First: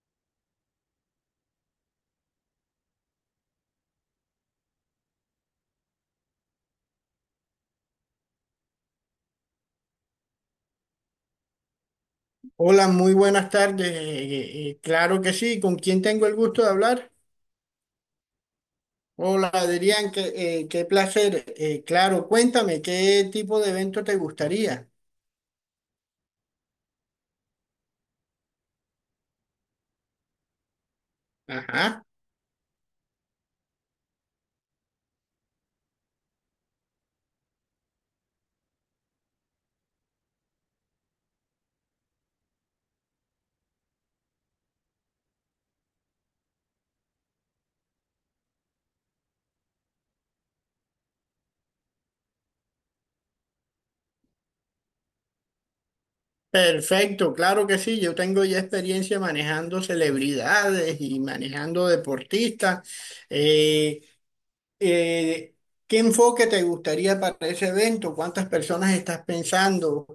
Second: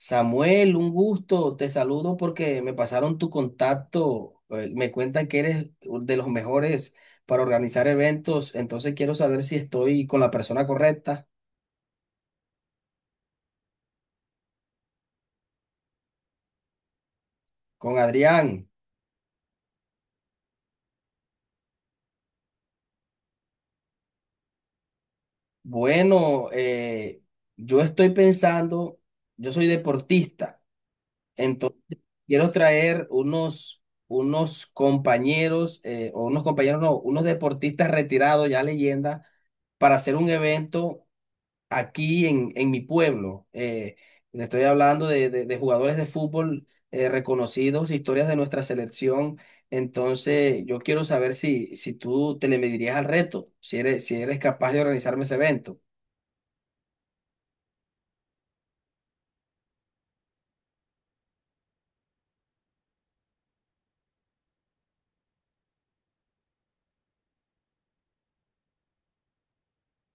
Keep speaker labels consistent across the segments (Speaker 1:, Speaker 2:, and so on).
Speaker 1: Samuel, un gusto, te saludo porque me pasaron tu contacto, me cuentan que eres de los mejores para organizar eventos, entonces quiero saber si estoy con la persona correcta,
Speaker 2: Hola, muy buenas tardes. Claro que sí. ¿Con quién tengo el gusto de hablar?
Speaker 1: con Adrián.
Speaker 2: Hola, Adrián, qué placer. Claro, cuéntame, ¿qué tipo de evento te gustaría?
Speaker 1: Bueno, yo estoy pensando, yo soy deportista, entonces
Speaker 2: Ajá.
Speaker 1: quiero traer unos compañeros, o unos compañeros, no, unos deportistas retirados, ya leyenda, para hacer un evento aquí en mi pueblo. Le estoy hablando de jugadores de fútbol reconocidos, historias de nuestra selección. Entonces, yo quiero saber si tú te le medirías al reto, si eres capaz de organizarme ese evento.
Speaker 2: Perfecto, claro que sí. Yo tengo ya experiencia manejando celebridades y manejando deportistas. Eh, eh, ¿Qué enfoque te gustaría para ese evento? ¿Cuántas personas estás pensando?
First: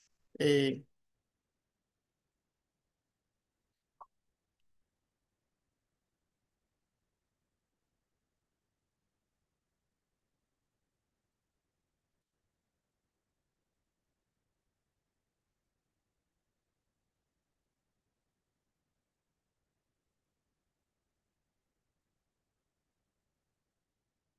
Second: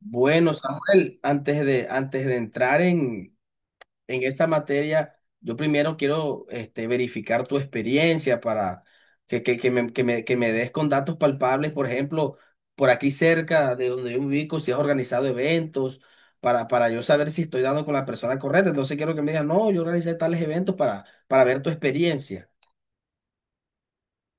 Speaker 1: Bueno,
Speaker 2: Eh,
Speaker 1: Samuel, antes de entrar en esa materia, yo primero quiero este, verificar tu experiencia para que me des con datos palpables, por ejemplo, por aquí cerca de donde yo me ubico, si has organizado eventos, para yo saber si estoy dando con la persona correcta. Entonces quiero que me digas, no, yo organicé tales eventos para ver tu experiencia.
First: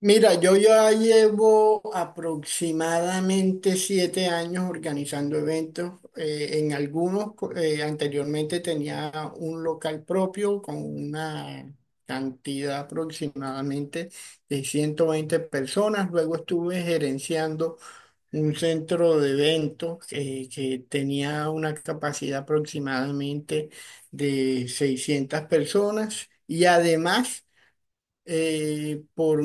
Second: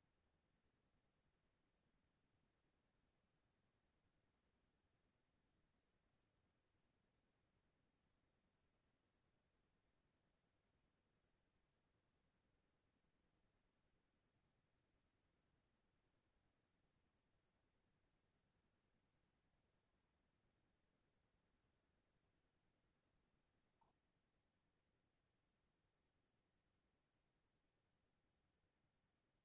Speaker 2: Mira, yo ya llevo aproximadamente 7 años organizando eventos. En algunos, anteriormente tenía un local propio con una cantidad aproximadamente de 120 personas. Luego estuve gerenciando un centro de eventos que tenía una capacidad aproximadamente de 600 personas. Y además... Eh, por,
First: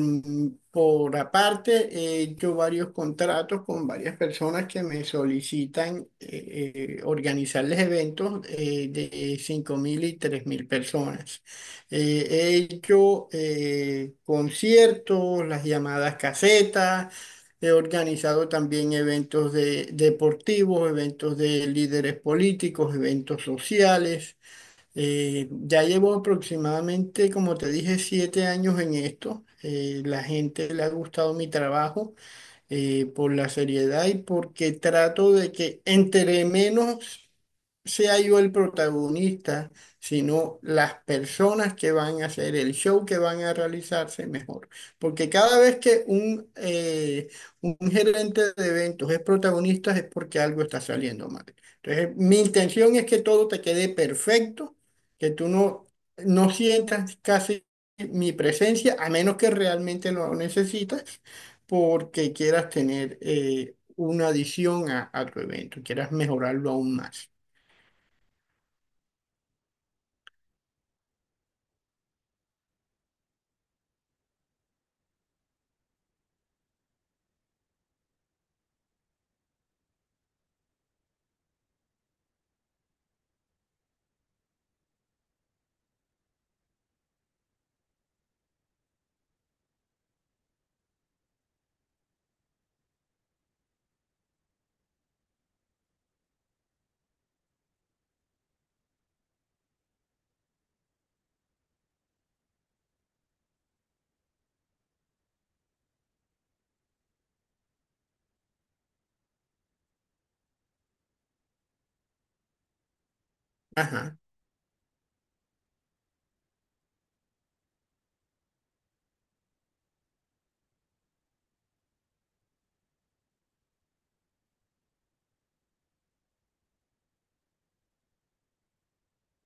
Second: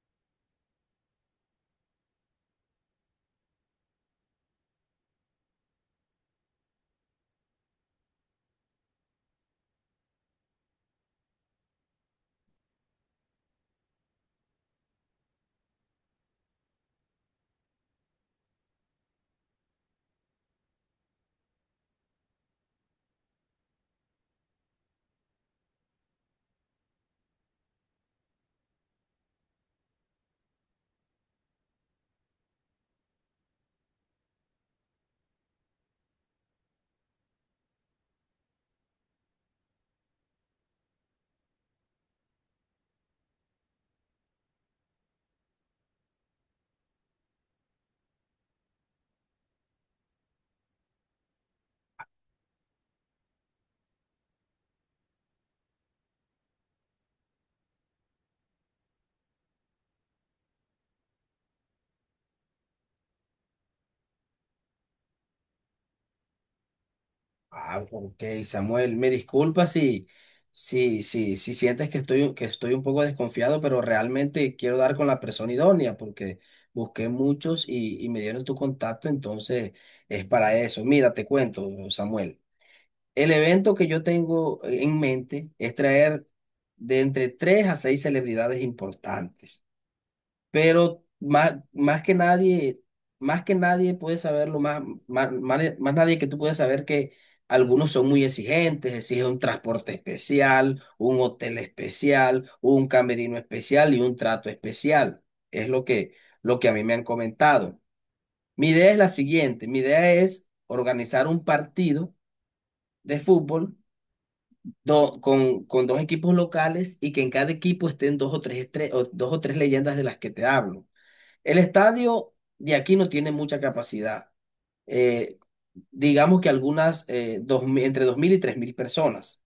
Speaker 2: por aparte, he hecho varios contratos con varias personas que me solicitan organizarles eventos de 5.000 y 3.000 personas. He hecho conciertos, las llamadas casetas, he organizado también eventos deportivos, eventos de líderes políticos, eventos sociales. Ya llevo aproximadamente, como te dije, 7 años en esto. La gente le ha gustado mi trabajo por la seriedad y porque trato de que entre menos sea yo el protagonista, sino las personas que van a hacer el show que van a realizarse mejor. Porque cada vez que un gerente de eventos es protagonista es porque algo está saliendo mal. Entonces, mi intención es que todo te quede perfecto, que tú no sientas casi mi presencia, a menos que realmente lo necesitas, porque quieras tener una adición a tu evento, quieras mejorarlo aún más.
Speaker 1: Ah, ok, Samuel, me disculpa si sientes que estoy un poco desconfiado, pero realmente quiero dar con la persona idónea porque busqué muchos y me dieron tu contacto, entonces es para eso. Mira, te cuento, Samuel. El evento que yo tengo en mente es traer de entre tres a seis celebridades importantes pero más que nadie puede saberlo, más nadie que tú puedes saber que algunos son muy exigentes, exigen un transporte especial, un hotel especial, un camerino especial y un trato especial. Es lo que a mí me han comentado. Mi idea es la siguiente, mi idea es organizar un partido de fútbol
Speaker 2: Ajá,
Speaker 1: con dos equipos locales y que en cada equipo estén dos o tres leyendas de las que te hablo. El estadio de aquí no tiene mucha capacidad. Eh, digamos que algunas, 2.000 entre 2.000 y 3.000 personas.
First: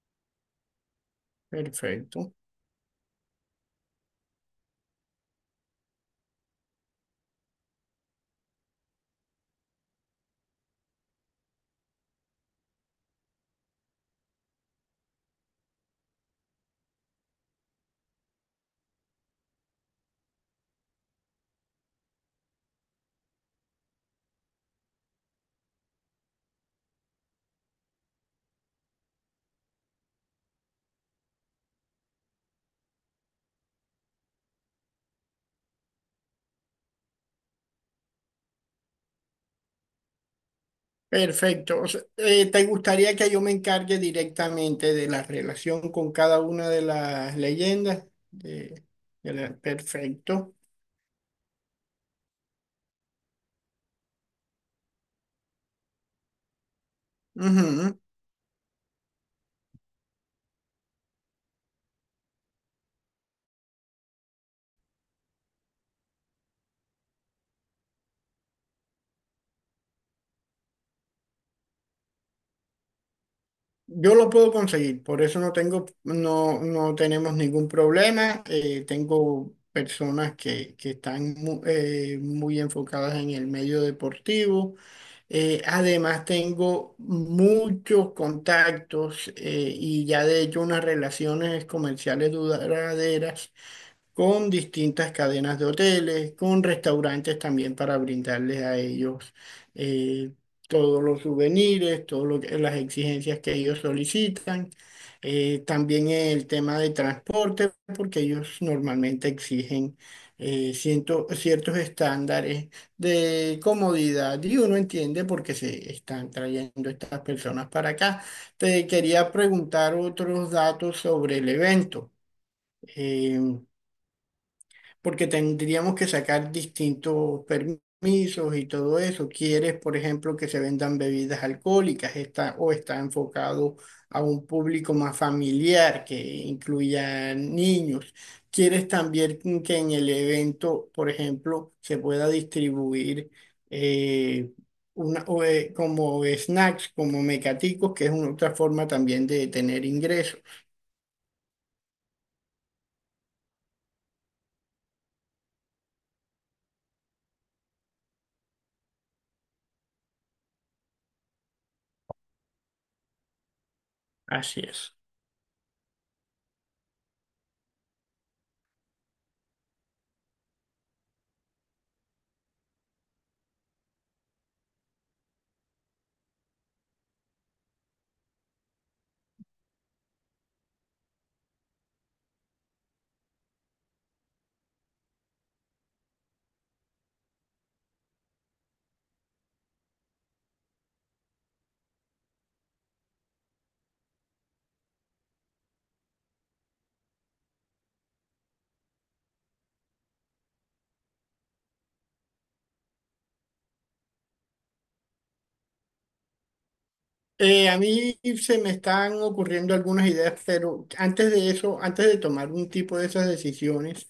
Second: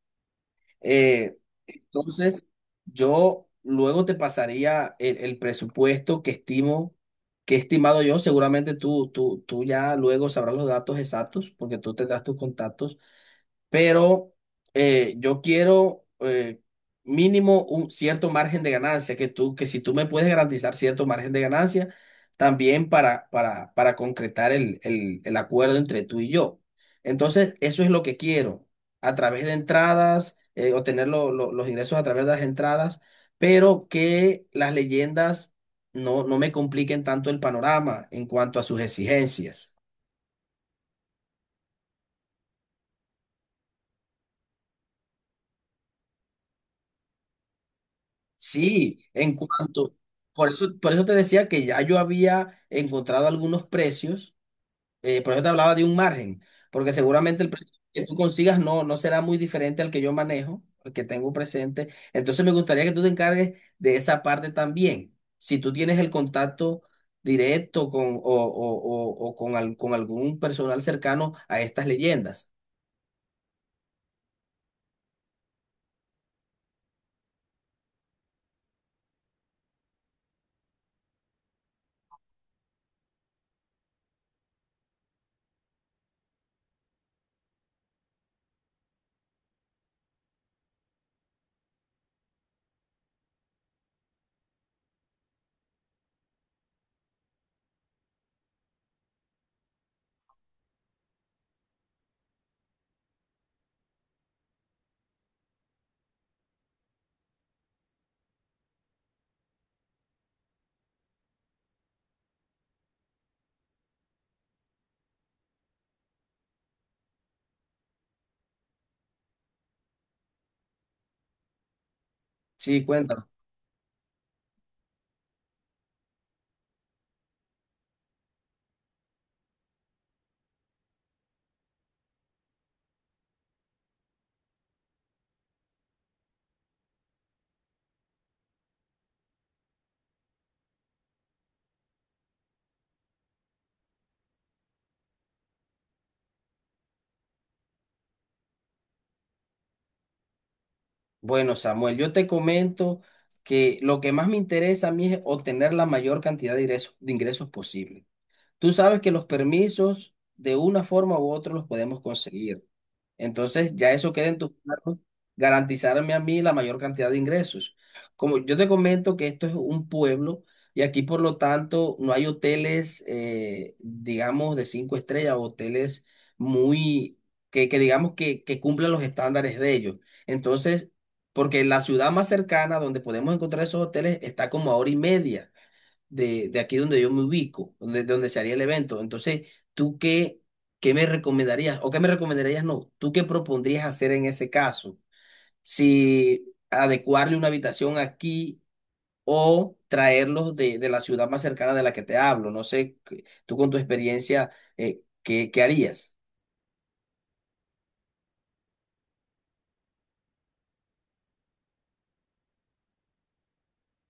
Speaker 1: Eh,
Speaker 2: perfecto.
Speaker 1: entonces, yo luego te pasaría el presupuesto que estimo, que he estimado yo. Seguramente tú ya luego sabrás los datos exactos, porque tú tendrás tus contactos pero yo quiero mínimo un cierto margen de ganancia, que si tú me puedes garantizar cierto margen de ganancia, también para concretar el acuerdo entre tú y yo. Entonces, eso es lo que quiero, a través de entradas, obtener los ingresos a través de las entradas, pero que las leyendas no me compliquen tanto el panorama en cuanto a sus exigencias.
Speaker 2: Perfecto. O sea, ¿te gustaría que yo me encargue directamente de la relación con cada una de las leyendas? De,
Speaker 1: Sí,
Speaker 2: de
Speaker 1: en
Speaker 2: la-
Speaker 1: cuanto, por
Speaker 2: perfecto.
Speaker 1: eso, por eso te decía que ya yo había encontrado algunos precios, por eso te hablaba de un margen, porque seguramente el precio
Speaker 2: Ujú.
Speaker 1: que tú consigas no será muy diferente al que yo manejo, al que tengo presente. Entonces me gustaría que tú te encargues de esa parte también. Si tú tienes el contacto directo con, o con, al- con algún personal cercano a estas leyendas.
Speaker 2: Yo lo puedo conseguir, por eso no tengo, no tenemos ningún problema. Tengo personas que están muy enfocadas en el medio deportivo. Además, tengo muchos contactos y ya de hecho unas relaciones comerciales duraderas con distintas cadenas de hoteles, con restaurantes también para brindarles a ellos eh, todos los souvenirs, todas las exigencias que ellos solicitan. También el tema de transporte, porque ellos normalmente exigen ciertos estándares de comodidad y uno entiende por qué se están trayendo estas personas para acá. Te quería preguntar otros datos sobre el evento.
Speaker 1: Sí, cuéntame.
Speaker 2: Em, Porque tendríamos que sacar distintos permisos y todo eso. ¿Quieres, por ejemplo, que se vendan bebidas alcohólicas está, o está enfocado a un público más familiar que incluya niños? ¿Quieres también que en el evento, por ejemplo, se pueda distribuir eh, como snacks, como mecaticos, que es una otra forma también de tener ingresos?
Speaker 1: Bueno, Samuel, yo te comento que lo que más me interesa a mí es obtener la mayor cantidad de ingresos posible. Tú sabes que los permisos, de una forma u otra, los podemos conseguir. Entonces, ya eso queda en tus
Speaker 2: Así es.
Speaker 1: manos, garantizarme a mí la mayor cantidad de ingresos. Como yo te comento que esto es un pueblo y aquí, por lo tanto, no hay hoteles, digamos, de cinco estrellas, o hoteles muy, que digamos que cumplan los estándares de ellos. Entonces, porque la ciudad más cercana donde podemos encontrar esos hoteles está como a hora y media de aquí donde yo me ubico, donde se haría el evento. Entonces, ¿tú qué me recomendarías? ¿O qué me recomendarías no? ¿Tú qué propondrías hacer en ese caso? Si adecuarle una habitación aquí o traerlos de la ciudad más cercana de la que te hablo. No sé, que- tú con tu experiencia, ¿qué harías?
Speaker 2: A mí se me están ocurriendo algunas ideas, pero antes de eso, antes de tomar un tipo de esas decisiones,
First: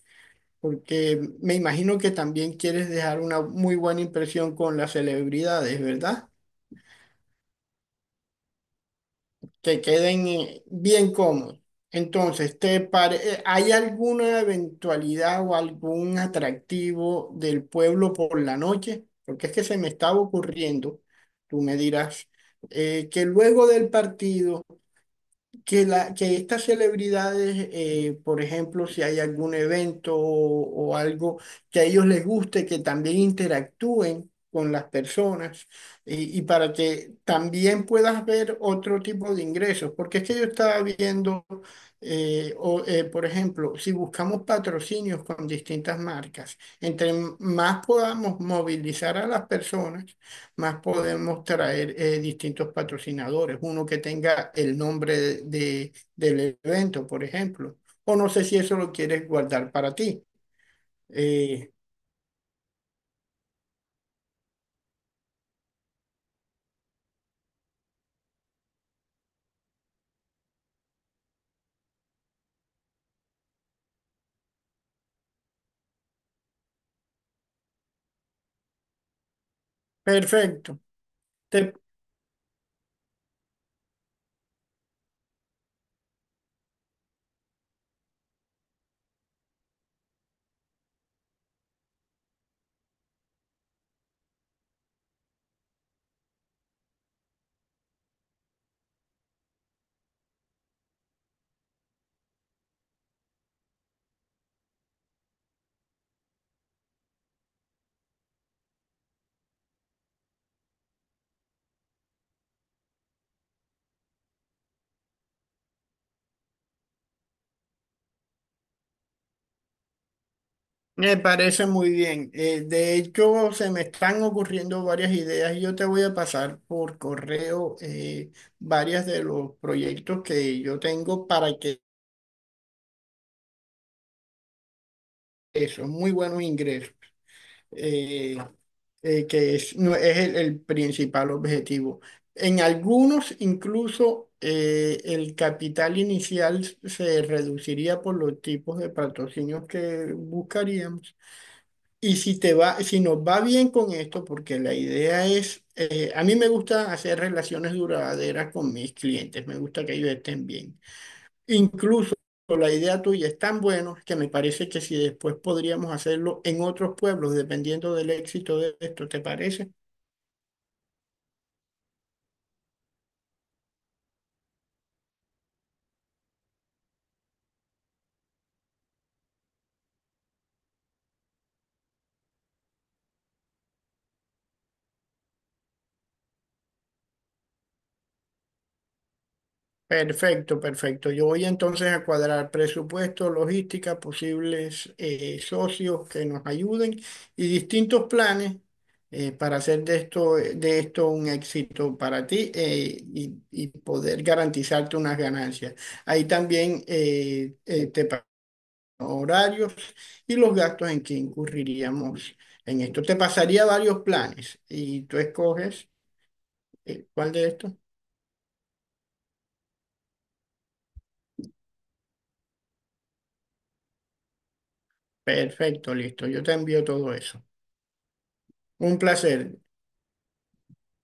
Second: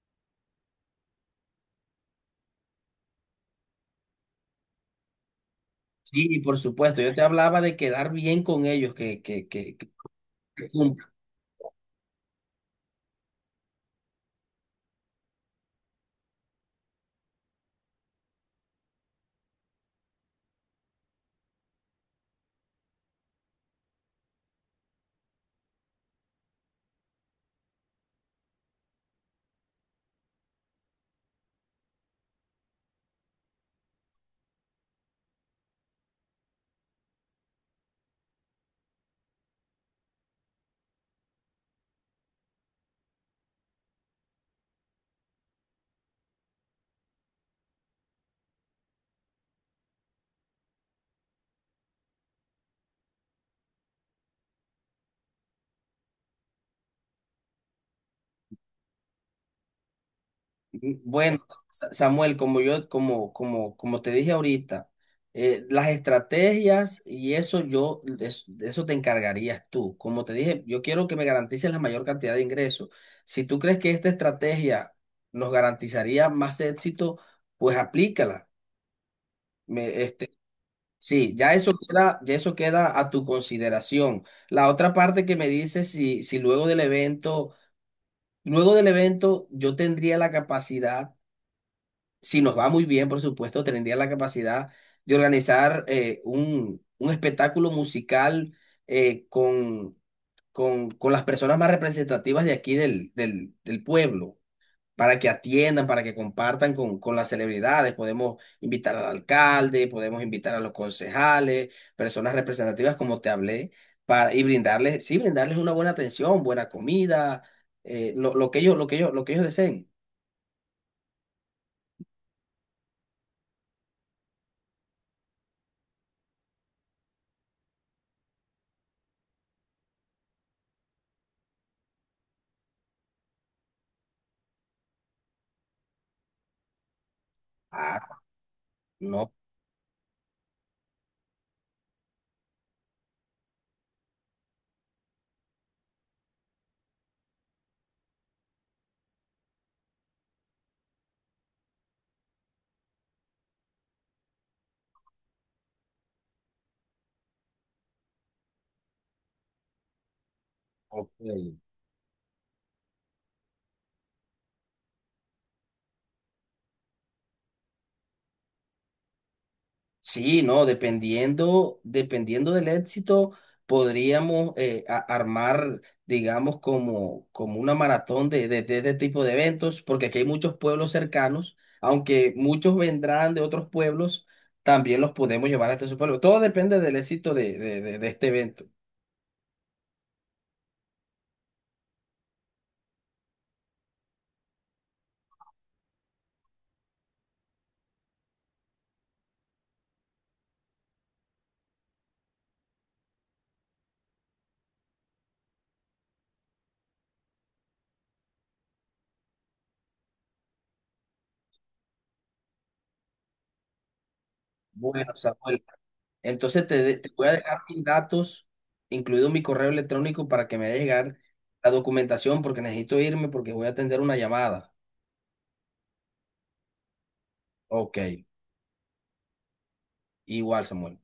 Speaker 2: porque me imagino que también quieres dejar una muy buena impresión con las celebridades, ¿verdad?
Speaker 1: Sí, por supuesto, yo te hablaba de quedar bien con ellos,
Speaker 2: Que
Speaker 1: que
Speaker 2: queden bien cómodos. Entonces, ¿hay alguna eventualidad o algún atractivo del pueblo por la noche? Porque es que se me estaba ocurriendo, tú me dirás, que luego del partido que estas celebridades, por ejemplo, si hay algún evento o algo que a ellos les guste, que también interactúen con las personas y para que también puedas ver otro tipo de ingresos. Porque es que yo estaba viendo, por ejemplo, si buscamos patrocinios con distintas marcas, entre más podamos movilizar a las personas, más podemos traer distintos patrocinadores, uno que tenga el nombre del evento, por ejemplo. O no sé si eso lo quieres guardar para ti.
Speaker 1: Bueno,
Speaker 2: Eh,
Speaker 1: Samuel, como yo, como, como, como te dije ahorita, las estrategias y eso yo, de eso te encargarías tú. Como te dije, yo quiero que me garantices la mayor cantidad de ingresos. Si tú crees que esta estrategia nos garantizaría más éxito, pues aplícala. Este,
Speaker 2: Perfecto,
Speaker 1: sí, ya eso
Speaker 2: Te-
Speaker 1: queda, ya eso queda a tu consideración. La otra parte que me dices si luego del evento, yo tendría la capacidad si nos va muy bien, por supuesto, tendría la capacidad de organizar un espectáculo musical eh, con, con las personas más representativas de aquí del pueblo, para que atiendan, para que compartan con las celebridades. Podemos invitar al alcalde, podemos invitar a los concejales, personas representativas, como te hablé, y brindarles, sí, brindarles una buena atención, buena comida, lo que ellos, lo que ellos, lo que ellos deseen.
Speaker 2: me parece muy bien. De hecho, se me están ocurriendo varias ideas y yo te voy a pasar por correo varias de los proyectos que yo tengo para que son muy buenos ingresos.
Speaker 1: Ah,
Speaker 2: eh,
Speaker 1: no.
Speaker 2: que es, no, es el principal objetivo. En algunos incluso el capital inicial se reduciría por los tipos de patrocinios que buscaríamos. Y si te va, si nos va bien con esto, porque la idea es, a mí me gusta hacer relaciones duraderas con mis clientes, me gusta que ellos estén bien.
Speaker 1: Ok.
Speaker 2: Incluso la idea tuya es tan buena que me parece que si después podríamos hacerlo en otros pueblos, dependiendo del éxito de esto, ¿te parece?
Speaker 1: Sí, no, dependiendo del éxito, podríamos armar, digamos, como una maratón de este tipo de eventos, porque aquí hay muchos pueblos cercanos, aunque muchos vendrán de otros pueblos, también los podemos llevar hasta su pueblo. Todo depende del éxito de este evento.
Speaker 2: Perfecto, perfecto. Yo voy entonces a cuadrar presupuesto, logística, posibles socios que nos ayuden y distintos planes para hacer de esto un éxito para ti y poder garantizarte unas ganancias. Ahí también te horarios y los gastos en que incurriríamos en esto. Te pasaría varios planes y
Speaker 1: Bueno,
Speaker 2: tú
Speaker 1: Samuel,
Speaker 2: escoges
Speaker 1: entonces te, de- te voy a
Speaker 2: cuál de
Speaker 1: dejar
Speaker 2: estos.
Speaker 1: mis datos, incluido mi correo electrónico, para que me haga llegar la documentación, porque necesito irme, porque voy a atender una llamada.
Speaker 2: Perfecto, listo. Yo te envío todo eso.
Speaker 1: Ok.
Speaker 2: Un placer.
Speaker 1: Igual, Samuel.